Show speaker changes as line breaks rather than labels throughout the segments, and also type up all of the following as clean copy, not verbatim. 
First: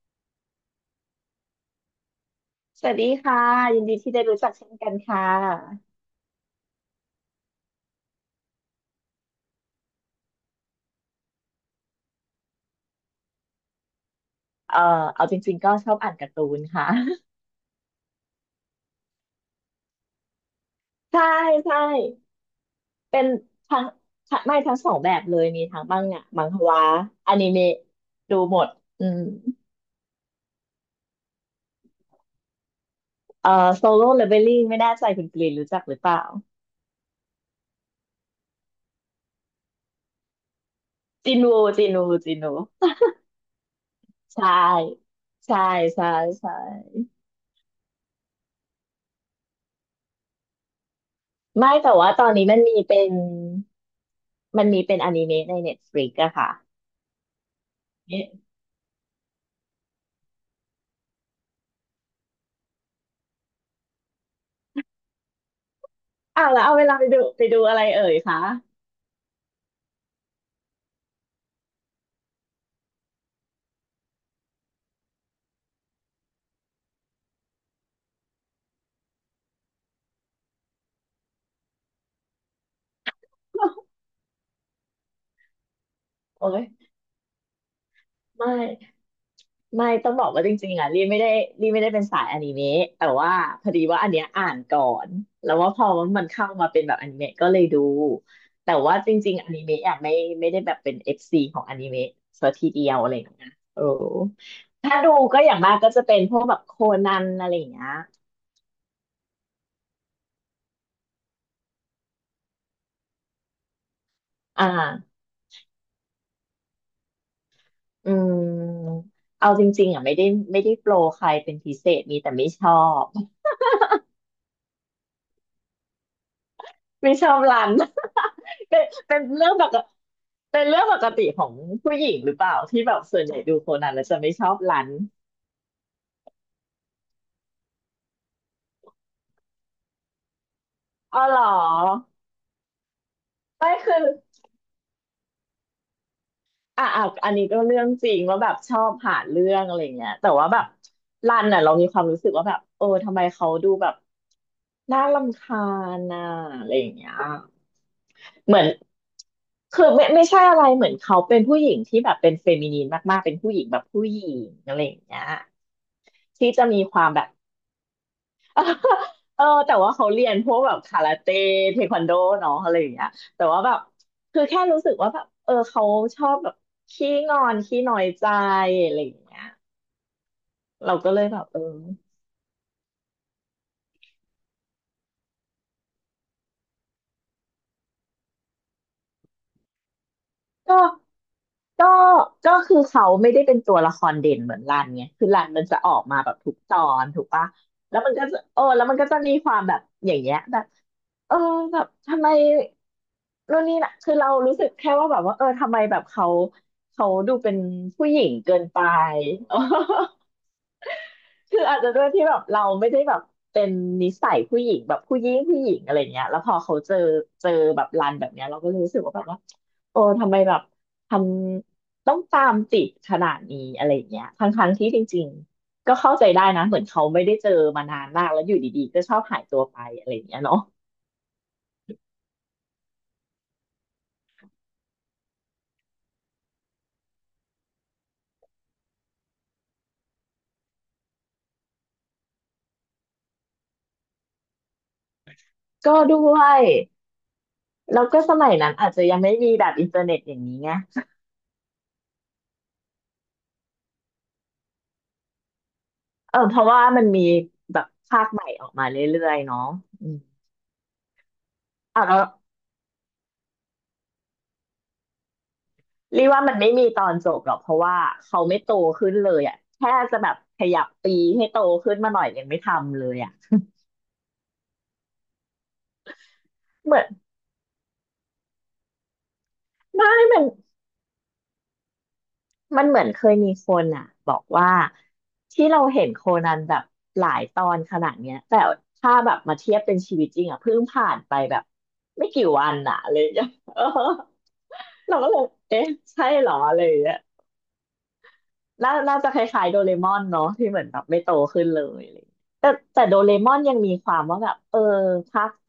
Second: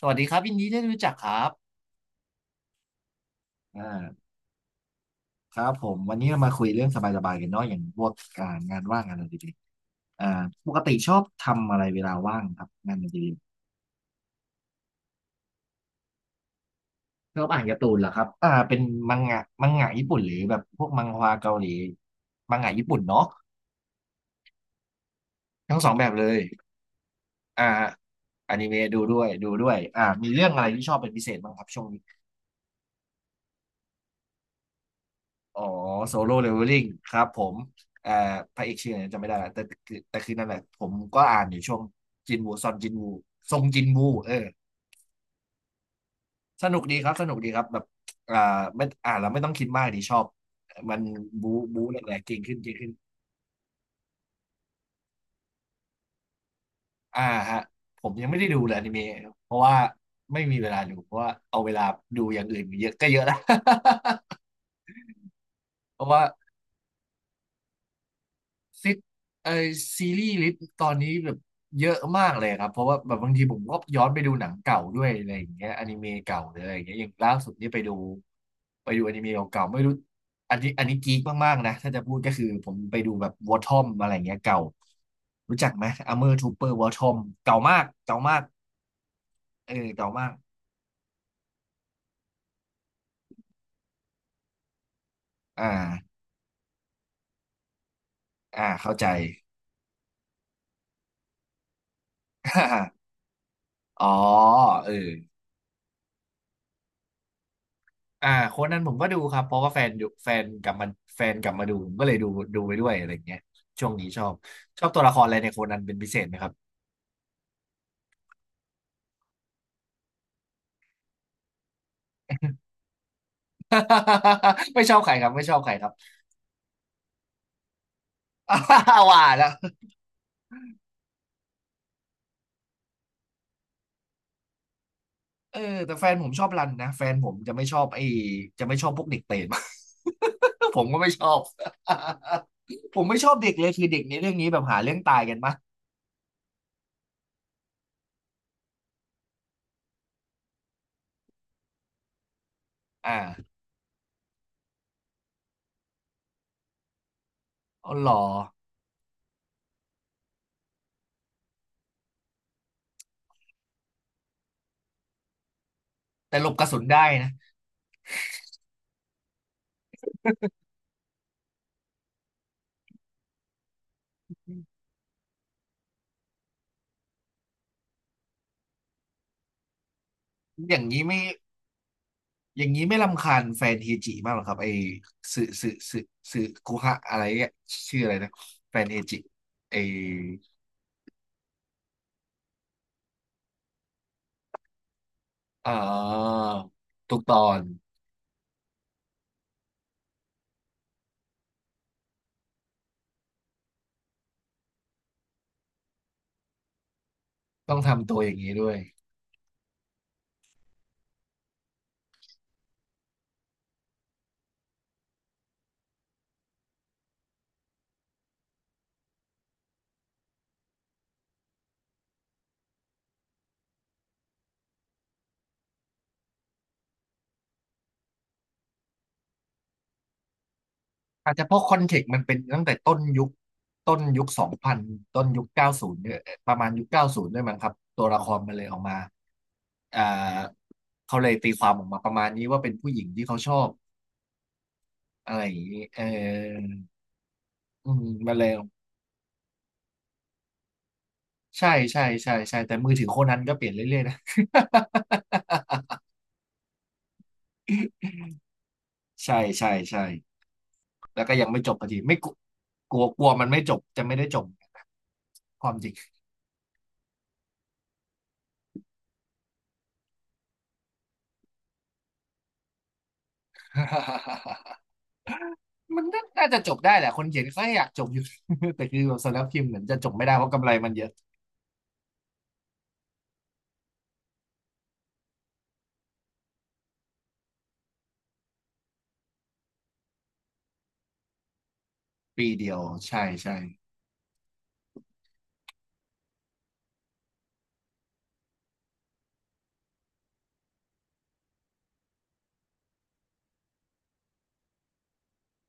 สวัสดีครับยินดีได้รู้จักครับ
สวัสดีค่ะ
อ่
ยินดีที่ได้
า
รู้จักเช่นกันค่ะ
ครับผมวันนี้เรามาคุยเรื่องสบายๆกันเนาะอย่างพวกการงานว่างงานอดิเรกอ่าปกติชอบทำอะไรเวลาว่างครับงานอดิเรก
เอ่อเอาจริงๆก็ชอบอ่านการ์ตูนค่ะ
ชอบอ่านการ์ตูนเหรอครับเป็นมังงะมังงะญี่ปุ่นหรือแบบพวกมัง ฮ
ใช่
วาเกาหลี
ใช่
มังงะญี่ปุ่น
เป็
เนาะ
นทั้งทั้งไม่ทั้งสองแบบเลยมี
ทั้ง
ทั้ง
สอง
มั
แบ
ง
บ
งะ
เลย
มังฮวาอนิ
อ่า
เมะดู
อ
หม
นิ
ด
เมะดู
อื
ด้
ม
วยดูด้วยมีเรื่องอะไรที่ชอบเป็นพิเศษบ้างครับช่วงนี้
เอ่อโซโล่เลเวลลิ่งไม่แน่ใจคุณกรีน
อ๋อ
รู้จักหรือเป
โซ
ล่า
โล่เลเวลลิ่งครับผมเอ่อพระเอกชื่ออะไรจำไม่ได้ละแต่คือนั่นแหละผมก็อ่านอยู่ช่วง
จิ
จิน
น
วูซอนจิ
วู
นวูซงจินวูเออ
ใช่ใช่ใช่ใช
สนุกดี
่
ครับสนุกดีครับแบบอ่าไม่อ่านแล้วไม่ต้องคิดมากดีชอบมันบู
ไม่
บู
แต่
แห
ว่า
ลก
ตอ
ๆ
น
เก่ง
นี้
ขึ้นเก่งขึ้น
มันมีเป็นอนิเมะใน Netflix อะค่ะ
อ่าฮะผมยั
เอ๊ะ
งไม่ได้ดูเลยอนิเมะเพราะว่าไม่มีเวลาดูเพราะว่าเอาเวลาดูอย่างอื่นเยอะก็เยอะแล้ว เพราะว่า
อ้าวแล้วเอาเวลาไปดูอะไรเอ่ยคะ
ซิกไอซีรีส์ลิสต์ตอนนี้แบบเยอะมากเลยครับเพราะว่าแบบบางทีผมก็ย้อนไปดูหนังเก่าด้วยอะไรอย่างเงี้ยอนิเมะเก่าหรืออะไรอย่างเงี้ยอย่างล่าสุดนี่ไปดูไปดูอนิเมะเก่าๆไม่รู้อันนี้อันนี้กีกมากๆนะถ้าจะพูดก็คือผมไปดูแบบวอทอมอะไรอย่างเงี้ยเก่ารู้จักไหมอ r เมอร์
โอ้
ทูเป
ย
อร์วอทอมเก่ามากเก่ามาก
ไม่
เออ
ไม่
เก่า
ต้องบ
มา
อก
ก
ว่าจริงๆอ่ะรีไม่ได้รีไม่ได้เป็นสายอนิเมะแต่ว่าพอดีว่าอันเนี้ยอ่านก่อนแล้ว
อ่า
ว่าพอมันเข้ามาเป็นแบบอนิเมะก็เลยดู
อ่า
แต่
เข้า
ว่า
ใจ
จริงๆอนิเมะอ่ะไม่ไม่ได้แบบเป็นเอฟซีของอนิเมะซะทีเดีย วอะไรอย่างเงี้ยโอ้
อ๋อเออ
ถ้าดูก็อย่างมากก็จะเป็นพวกแบบโคนันอะไรอย่างเงี้ย
อ่าโค้ดนั้นผมก็ดูครับเพราะว่าแฟนดูแฟนกลับมาแฟนกลับมาดูผมก็เลยดูดูไปด้วยอะไรอย่างเงี้ยช่วงนี้ชอบ
อ
ชอบตัว
่า
ละครอะไรในโค้ดนั้นเป็นพิเศษไหมครับ
อืมเอาจริงๆอ่ะไม่ได้ไม่ได้โปรใครเป็นพิเศษมีแต่ไม่ชอบ
ไม่ชอบใครครับไม่ชอบใครครับ
ไม่ชอบรัน เป็น เป็น
ว่า
เรื่
แล้ว
องปกติเป็นเรื่องปกติของผู้หญิงหรือเปล่าที่แบบส่วนใหญ่ดูโคนันแล้วจะไม่ชอบรัน
เออแต่แฟนผมชอบรันนะแฟนผมจะไม่ชอบไอ้จะไม่ชอบพวกเด็กเปรต ผมก็ไม่
อ๋
ช
อ
อ
เหร
บ
อ
ผมไม่ชอบเด็กเลย
ไม่
คือ
คื
เด็
อ
กในเรื่องนี้แบบหาเรื่องตายกันมาก
อ่ะอ่ะอันนี้ก็เรื่องจริงว่าแบบชอบหาเรื่องอะไรเงี้ยแต่ว่าแบบรันอ่ะเรามีความรู้สึกว่าแบบเออ
อ
ทำไมเขา
่า
ดูแบบน่ารำคาญน่ะอะไรอย่างเงี้ย
อ๋อเหรอ
เหมือนคือไม่ไม่ใช่อะไรเหมือนเขาเป็นผู้หญิงที่แบบเป็นเฟมินีนมากๆเป็นผู้หญิงแบบผู้หญิงอะไรอย่างเงี้ย
แต่หล
ที่
บก
จะ
ระสุ
มี
น
ค
ได้
วามแบ
นะ
บ เออแต่ว่าเขาเรียนพวกแบบคาราเต้เทควันโดเนาะอะไรอย่างเงี้ยแต่ว่าแบบคือแค่รู้สึกว่าแบบเออเขาชอบแบบขี้งอนขี้น้อยใจอะไรอย่างเงี้ย
อย่าง
เรา
นี้
ก็
ไม่
เลยแบบเออ
อย่างนี้ไม่รำคาญแฟนเฮจิมากหรอครับไอ้สึสึสึสึคุฮะอะไรเนี่ยชื่ออะไรนะแฟนเฮจิไอ้
ก็ ก็ก็คือเขาไม่ได้เป็นตัวละครเด่นเหมือนรันไงคือรันมัน
เอ่
จะออกมาแบบ
อ
ทุกตอน
ทุก
ถูก
ต
ปะ
อน
แล้วมันก็จะเออแล้วมันก็จะมีความแบบอย่างเงี้ยแบบเออแบบทำไมนู่นนี่นะคือเรารู้สึกแค่ว่าแบบว่าเออทำไมแบบเขาดูเป็น
ต้อง
ผู้
ทำตั
ห
ว
ญิ
อ
ง
ย่างนี้
เกิน
ด้วย
ไป คืออาจจะด้วยที่แบบเราไม่ได้แบบเป็นนิสัยผู้หญิงแบบผู้หญิงผู้หญิงอะไรเงี้ยแล้วพอเจอแบบรันแบบเนี้ยเราก็รู้สึกว่าแบบว่าโอ้ทำไมแบบทำต้องตามติดขนาดนี้อะไรเงี้ยทั้งที่จริงๆก็เข้าใจได้นะเหมือนเขาไม่ได้เจอมานานมากแล้วอยู่ดีๆก็ชอบหายตัวไปอะไรเงี้ยเนาะ
อาจจะเพราะคอนเทกต์มันเป็นตั้งแต่ต้นยุคต้นยุค2000ต้นยุคเก้าศูนย์เนี่ยประมาณยุคเก้าศูนย์ด้วยมั้งครับตัวละครมันเลยออกมาอ่าเขาเลยตีความออกมาประมาณนี้ว่าเป็นผู้หญิงที่เขาชอบอะไรอย่างนี้
ก็
เอ
ด้วย
ออื
แล้
ม
วก็
มั
ส
นเล
มั
ย
ยนั้นอาจจะยังไม่มีแบบอินเทอร์เน็ตอย่างนี้ไง
ใช่ใช่ใช่ใช่แต่มือถือโคนันก็เปลี่ยนเรื่อยๆนะ
เออเพราะว่ามันมีแบบภาคใหม่ออกมาเร ื่อ
ใช่
ยๆเนาะ
ใช่ใช่
อืม
แล้วก็ยังไม่จบพอดี
อ่ะแล้
ไม่
ว
กลัวกลัวกลัวมันไม่จบจะไม่ได้จบความจริง
รีว่ามันไม่มีตอนจบหรอกเพราะว่าเขาไม่โตขึ้นเลยอ่ะแค่จะแบบขยับปีให้โตขึ้นมาหน่อยยังไม่ทำเลยอ่ะ
มันน่าจะจบได้
เหมื
แห
อน
ละคนเขียนกาอยากจบอยู่ แต่คือแบบสำนักพิมพ์เหมือนจะจ
ไม่
บไม่ได้
มั
เพ
น
ราะกำไรมันเยอะ
มันเหมือนเคยมีคนอ่ะบอกว่าที่เราเห็นโคนันแบบหลายตอนขนาดเนี้ยแต่ถ้าแบบมาเทียบเป็นชีวิตจริงอ่ะเพิ่งผ่านไปแบบไม่กี่
ปี
วั
เดีย
น
ว
อ่ะเล
ใช่
ย
ใช่
เออ เราก็เลยเอ๊ะใช่เหรอเลย น่าน่าจะคล้ายๆโดเรมอนเนาะที่เหมือนแบบไม่โตขึ้นเลยอะไรอย่างเงี้ยแต่แต่โดเรมอนยังมีความว่าแบบเออภาคโต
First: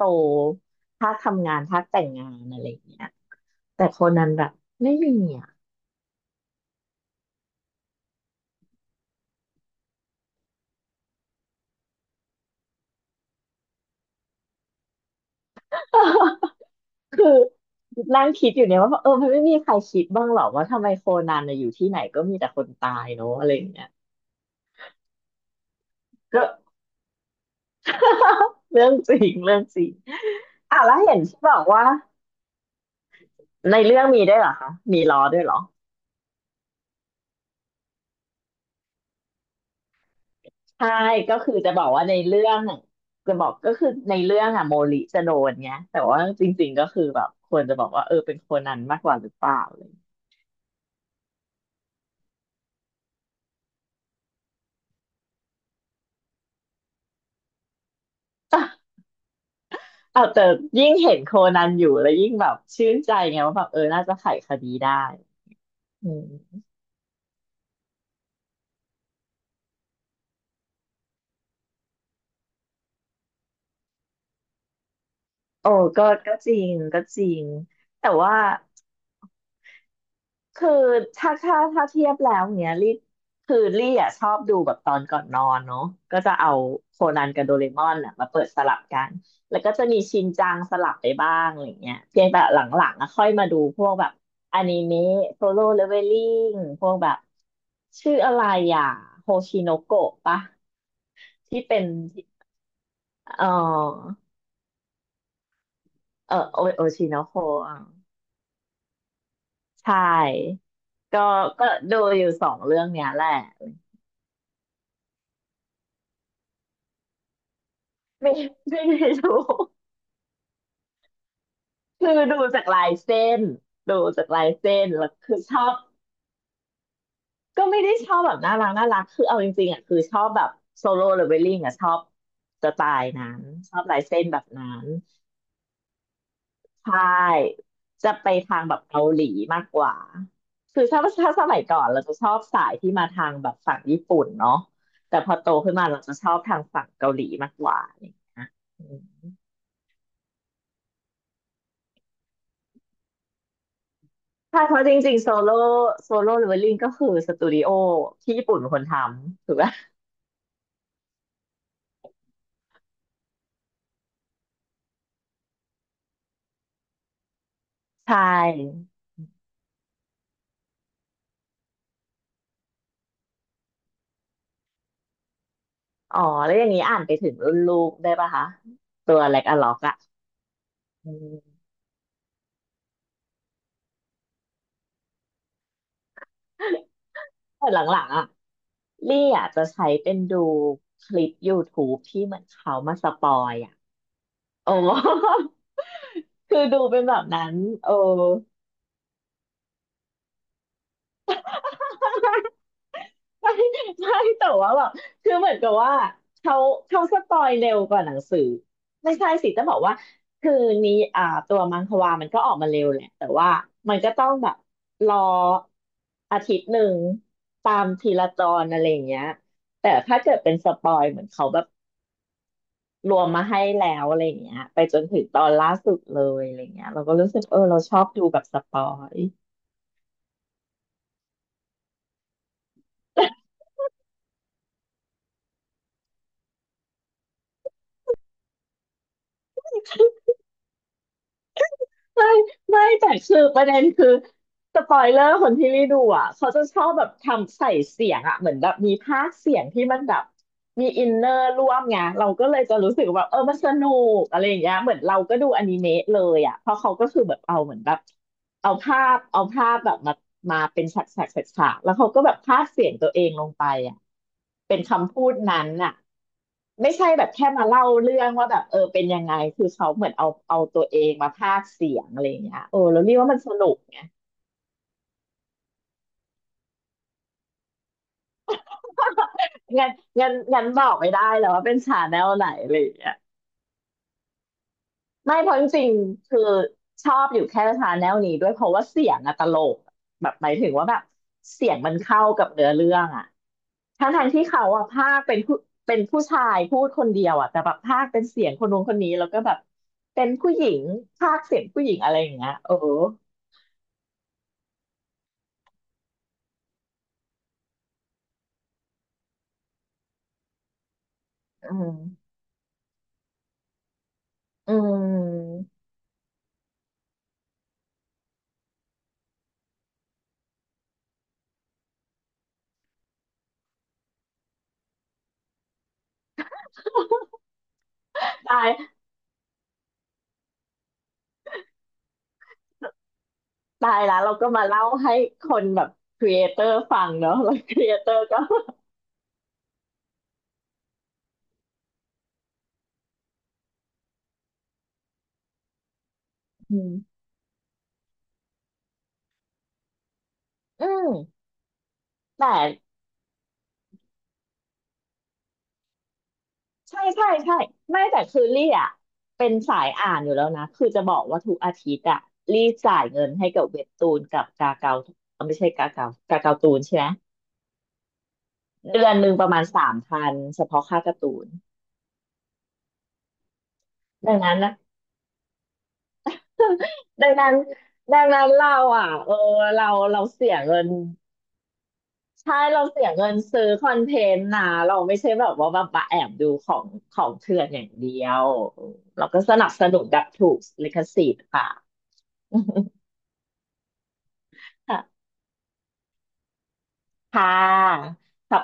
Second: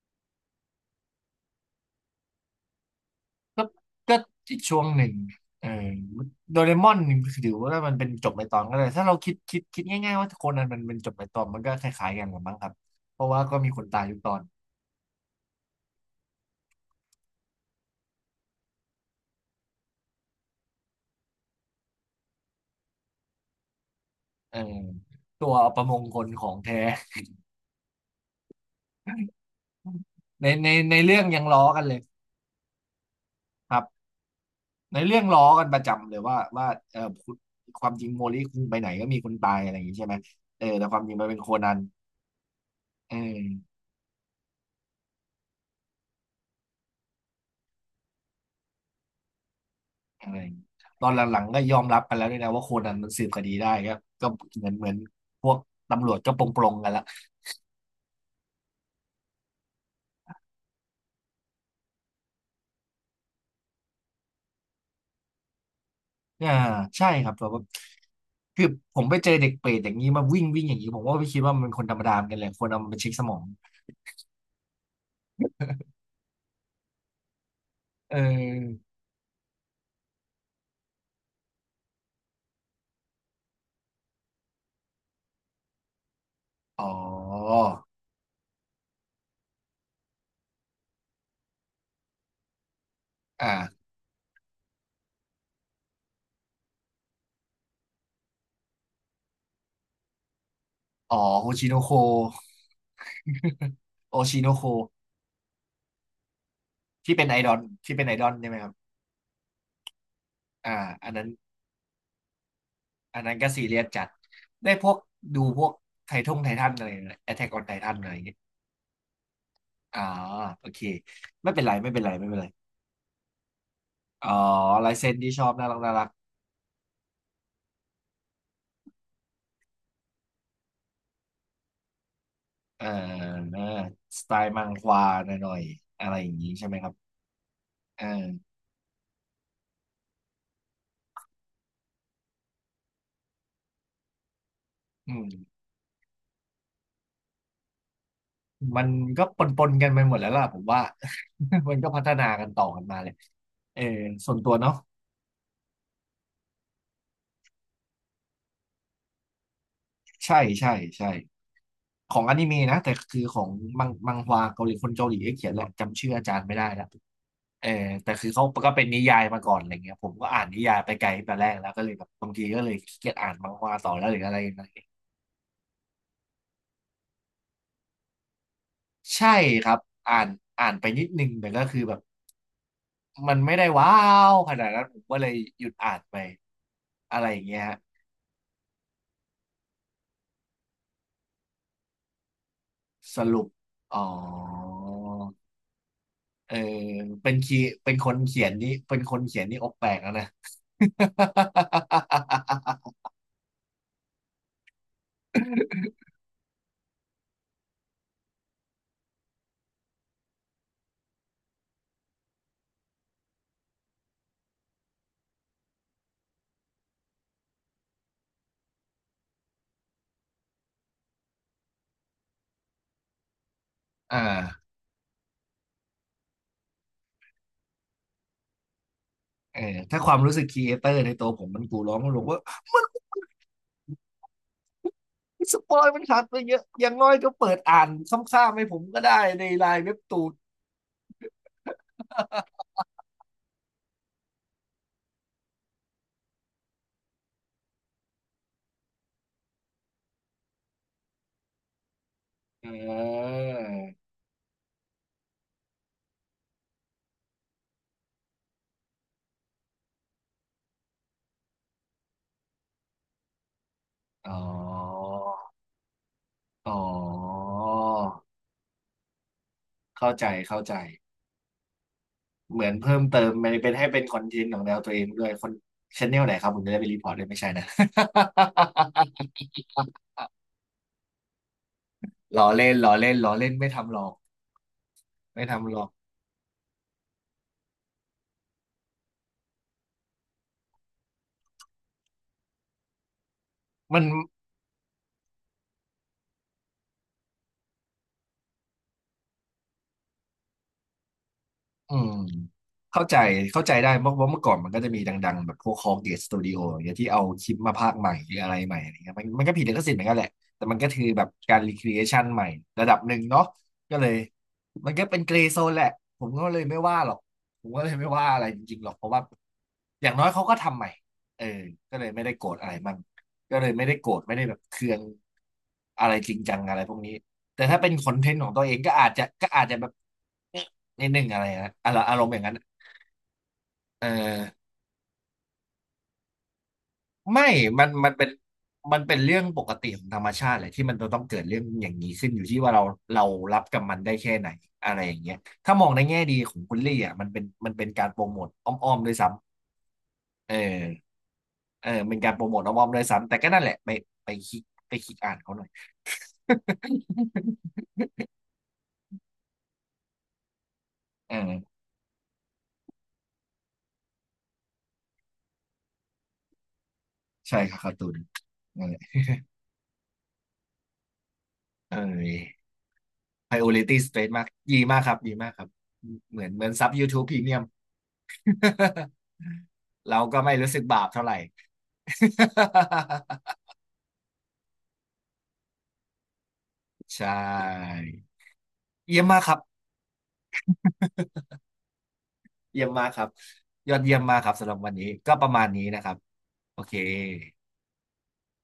ภาคทำงานภาคแต่งงานอะไรอย่างเงี้ย
ก็
แต่โค
ก็
นันแบบ
อีกช่วง
ไม่
หนึ่
มี
ง
อ่ะ
เออโดเรมอนถือว่ามันเป็นจบในตอนก็เลยถ้าเราคิดง่ายๆว่าโคนันมันเป็นจบในตอนมันก็คล้ายๆกันหรือมั้งครับเพราะว่าก็มีคนตายทุกตอน
คือนั่งคิดอยู่เนี่ยว่าเออมันไม่มีใครคิดบ้างหรอว่าทำไมโคนันน่ะอยู่ที่ไหนก็มีแต่คนตายเนาะอะไรอย่างเงี้ย
เออตัวประมงคนข
ก็
องแท้
เรื่องจริงเรื่องจริง
ในใน
อ่ะแล้
ใน
วเห็
เรื่
น
องยั
ที่
ง
บ
ล้
อ
อ
ก
กั
ว่า
นเลยค
ใน
รั
เรื่
บ
องมีด้วยเหรอคะ
ใน
มี
เรื่
ล้
อ
อ
ง
ด้
ล้
วย
อ
เหรอ
กันประจำเลยว่าเออคุณความจริงโมลิคุณไปไหนก็มีคนตายอะไรอย่างงี้ใช่ไหมเออแต่
ใช่
ความจริงมัน
ก็
เป็นโค
คือ
นั
จะ
น
บอกว่าในเรื่อง
เออ
จะบอกก็คือในเรื่องอะโมริจะโดนเงี้ยแต่ว่าจริงๆก็คือแบบควรจะบอกว่าเออเป็นโคนันมากกว่าหรือเปล่าอะไรอย่างเลย
อะไรอย่างงี้ตอนหลังๆก็ยอมรับกันแล้วด้วยนะว่าโคนันมันสืบคดีได้ก็เหมือนพวกตำรวจก็ปลงๆกันละ
อ้าวแต่ยิ่งเห็นโคนันอยู่แล้วยิ่งแบบชื่นใจไงว่าแบบเออน่าจะไขคดีได้อื
อ่า
ม
ใช่ครับแต่ว่าคือผมไปเจอเด็กเปรตอย่างนี้มาวิ่งวิ่งอย่างนี้ผมว่าไม่คิดว่ามันเป็นคนธรรมดาเหมือนกันแหละคนเอามันไปเช็คสมอง
โอ้ก็ก็จริงก็จริงแต่
เอ
ว่า
อ
คือถ้าเทียบแล้วเนี้ยคือลี่อ่ะชอบดูแบบตอนก่อนนอนเนาะก็จะเอา
อ๋อ
โคนันกับโดเรมอนอ่ะมาเปิดสลับกันแล้วก็จะมีชินจังสลับไปบ้างอะไรเงี้ยเพียงแต่หลังๆอ่ะค่อยมา
อ่า
ดูพวกแบบอนิเมะโซโล่เลเวลลิ่งพวกแบบชื่ออะไรอ่ะโฮชิโนโกะปะ
อ๋อโฮ
ที่
ชิโน
เป็น
โค
เออ
โอชิโนโค
เออโอโอ ชิ
ที่
โน
เป็นไอ
โก
ดอล
ะ
ที่เป็นไอดอลใช่ไหมครับ
ใช่
อ่าอันนั้น
ก็ก็ดูอยู่สองเรื่องเนี้ย
อั
แห
น
ละ
นั้นก็ซีเรียสจัด ได้พวกดูพวกไททงไททันอะไรแอทแทกออนไททันอะไรอย่าง
ไม่
เงี้ย
ไม่ได้ดู
อ่าโอเค ไม่เป็นไร ไม่เป็นไร
คือ
ไม่เป็น
ดู
ไร
จากลายเส้นดูจา
อ๋
ก
อ
ลายเส้น
ลาย
แล้
เซ็
ว
นที่
คื
ช
อ
อบ
ชอ
น่า
บ
รักน่ารัก
ก็ไม่ได้ชอบแบบน่ารักน่ารักคือเอาจริงๆอ่ะคือชอบแบบโซโล่หรือเวลลิ่งอ่ะชอบสไต
เอ
ล์นั้น
อ
ชอบลายเส้
ส
น
ไต
แบบ
ล์มั
นั้
งค
น
วาหน่อยๆอะไรอย่างงี้ใช่ไหมค
ใช
รับ
่
เออ
จะไปทางแบบเกาหลีมากกว่าคือชอบถ้าสมัยก่อนเราจะชอบสายที่มาทางแบบฝั่งญี่ปุ่นเนาะ
อื
แต่
ม
พอโตขึ้นมาเราจะชอบทางฝั่งเกาหลีมากกว่า
มั
อื
น
ม
ก็ปนปนกันไปหมดแล้วล่ะผมว่า มันก็พัฒนากันต่อกันมาเลยเออส่วนตัว
ใช่เพ
เนาะ
ราะจริงๆโซโล่เลเวลลิ่งก็คือสตูดิโอที่ญี่ปุ่นเป็นคนทำถูกไหม
ใช่ใช่ใช่ของอนิเมะนะแต่คือของมังฮวาเกาหลีคนเกาหลีเขียนแหละจำชื่ออาจารย์ไม่ได้ละเออ
ใช
แต่คือเขาก็เป็
่
นนิยายมาก่อนอะไรเงี้ยผมก็อ่านนิยายไปไกลไปแรกแล้วก็เลยแบบบางทีก็เลยขี้เกียจอ่านมังฮวาต่อแล้วหรืออะไรอย่างเงี้ย
อ๋อ แล้วอย่างนี้อ่านไปถึงรุ่นลูกได้ปะคะ ตัว
ใช่
เล็กอะ
ค
ล็
รั
อก
บ
อะ
อ่านอ่านไปนิด
อื
นึงแต่ก็
ม
คือแบบมันไม่ได้ว้าวขนาดนั้นผมก็เลยหยุดอ่านไปอะไรอย่างเงี้ย
แต่หลังๆอะลี่อ่ะจะใช้เป็นดูคลิป YouTube ที่เหมือนเขามาส
ส
ปอ
รุป
ยอะ
อ๋อ
โอ้
เออ
คือดูเป็นแบบ
เป็น
นั้น
คี
โอ้
เป็นคนเขียนนี่อกแตกแล้วนะ
ใช่ใช่แต่ว่าแบบคือเหมือนกับว่าเขาเขาสปอยเร็วกว่าหนังสือ ไม่ใช่สิจะบอกว่า คือนี้อ่าตัวมังความันก็ออกมาเร็วแหละแต่ว่า มันก็ต้องแบบ รออาทิตย์หนึ่ง ตามทีละตอนอะไรอย่างเงี้ยแต่ถ้าเกิดเป็นสปอยเหมือนเขาแบบรวมมาให้แล้วอะ
อ่า
ไรอย่างเงี้ยไปจนถึงตอนล่าสุดเลยอะไรอย่างเงี้ยเราก็รู้สึกเออเราชอบดูแบบสปอย
เออถ้าความรู้สึกครีเอเตอร์ในตัวผมมันกูร้องมันบอกว่า มันสปอยล์มันขาดไปเยอะอย่างน้อยก็เปิดอ่านซ้ำๆให้ผมก็ได้ในไลน์เว็บตูน
ไม่ไม่แต่คือประเด็นคือสปอยเลอร์คนที่รีดูอ่ะเขาจะชอบแบบทำใส่เสียงอ่ะเหมือนแบบมีพากย์เสียงที่มันแบบมีอินเนอร์ร่วมไงเราก็เลยจะ รู้สึกว่าเอ
เออ
อมันสนุกอะไรอย่างเงี้ยเหมือนเราก็ดูอนิเมะเลยอ่ะเพราะเขาก็คือแบบเอาเหมือนแบบเอาภาพแบบมาเป็นฉากฉากฉากฉากแล้วเขาก็แบบพากย์เสียงตัวเองลงไปอ่ะ
อ๋
เป็น
อ
คำพูดนั้นอ่ะ
อ๋อ
ไม่ใช่แบบแค่มาเล่าเรื่องว่าแบบเออเป็นยังไงคือเขาเหมื
เข้า
อน
ใจ
เอา
เข้าใจ
ตัวเองมาพากย์เสียงอะไรอย่างเงี้
เห
ย
มือน
โอ้
เพิ่
แล้
ม
วเรียก
เติม
ว่ามัน
มั
ส
น
นุ
เป็น
ก
ให้
ไง
เป็นคอนเทนต์ของแนวตัวเองด้วยคนชแนลไหนครับผมจะได้ไปรีพอร์ตเลยไม่ใช่นะ
งั้นงั้นบอกไม่ได้แล้วว่าเป็นชาแนล ไห
ล้
น
อเล่
อะ
น
ไรอ
ล้อ
ย่างเงี้
เล่
ย
นล้อเล่นไม่ทำหรอก
ไม่
ไม่
เพราะจ
ทำหรอ
ริ
ก
งๆคือชอบอยู่แค่ชาแนลนี้ด้วยเพราะว่าเสียงอะตลกแบบหมายถึงว่าแบบเสียงมันเข้ากับเนื้อเรื่องอะ
มัน
ทั้งทที่เขาอะพากย์เป็นผู้ชายพูดคนเดียวอะแต่แบบพากย์เป็นเสียงคนนู้นคนนี้แล้วก็แบบเป็นผู้หญิงพากย์เสียงผู้หญิ
อื
ง
ม
อะไรอย่างเงี้ยเออ
เข้าใจเข้าใจได้เพราะว่าเมื่อก่อนมันก็จะมีดังๆแบบพวกคอเกตสตูดิโออย่างเงี้ยที่เอาคลิปมาพากย์ใหม่หรืออะไรใหม่อะไรเงี้ยมันก็ผิดลิขสิทธิ์เหมือนกันแหละแต่มันก็คือแบบการ
อื
รีครีเอชัน
ม
ใหม่ระดับหนึ่งเนาะก็เลย
อื
มันก็เป็นเกรย์โซ
ม
นแหละผมก็เลยไม่ว่าหรอกผมก็เลยไม่ว่าอะไรจริงๆหรอกเพราะว่าอย่างน้อยเขาก็ทำใหม่เออก็เลยไม่ได้โกรธอะไรมั่งก็เลยไม่ได้โกรธไม่ได้แบบเคืองอะไรจริงจังอะไรพวกนี้แต่ถ้าเป็นคอนเทนต์ของตั
ตา
ว
ย
เองก็อาจจะก็อาจจะแบบ นิดนึงอะไรฮะอารมณ์อย่างนั้น
ตาย
เออ
แล้วเราก็มาเล่าให้คนแบบครีเอเตอร์ฟังเนอะ
ไม่
แล้วค
มั
รี
น
เอเต
มั
อ
น
ร์
เป็น
ก็
มันเป็นเรื่องปกติของธรรมชาติเลยที่มันจะต้องเกิดเรื่องอย่างนี้ขึ้นอยู่ที่ว่าเรารับกับมันได้แค่ไหนอะไรอย่างเงี้ยถ้ามองในแง่ดีของคุ
อื
ณลี่
ม
อ่ะมันเป็นการโปรโมทอ้อมๆด้วยซ้ำเออ
อืม
เออเป็นการโป
แต
รโมทอ้อม
่
ๆด้วยซ้ำแต่ก็นั่นแหละไปไปคิดไปคิดอ่านเขาหน่อย
ใช่ใช่ใช่ไม่แต่คือลี่อ่ะเป็นสายอ่านอยู่แล้วนะคือจะบอก
เอ
ว่าทุกอา
อ
ทิตย์อ่ะลี่จ่ายเงินให้กับเว็บตูนกับกาเกาเอ้าไม่ใช่กาเกาตูนใช่ไหม
ใช่ครับการ์ตูนนั่นแหละ
เดือนหนึ่งประมาณ3,000เฉพาะค่าการ์ตูน
เออ priority straight
ดัง
มาก
นั้นนะ
ดีมากครับดีมากครับเหมือนเหมือนซับ YouTube
ดังนั้น
Premium
ดังนั้นเราอ่ะเออเรา
เรา
เรา
ก็
เสี
ไม่
ย
รู้
เงิ
สึก
น
บาปเท่าไหร่
ใช่เราเสียเงินซื้อคอนเทนต์นะเราไม่ใช่แบบว่าแบบมาแอบดูของ ขอ
ใช่
งเถื่อนอย่างเดียวอืม
เยี่ย
เรา
มมา
ก็
กค
ส
รับ
นับสนุนแบบถูกลิขสิทธิ์ค่ะ
เยี่ยมมากครับยอดเยี่ยมมากครับสำหรับวันนี้ ก็ประมาณนี้นะครับโอเค
ค่ะ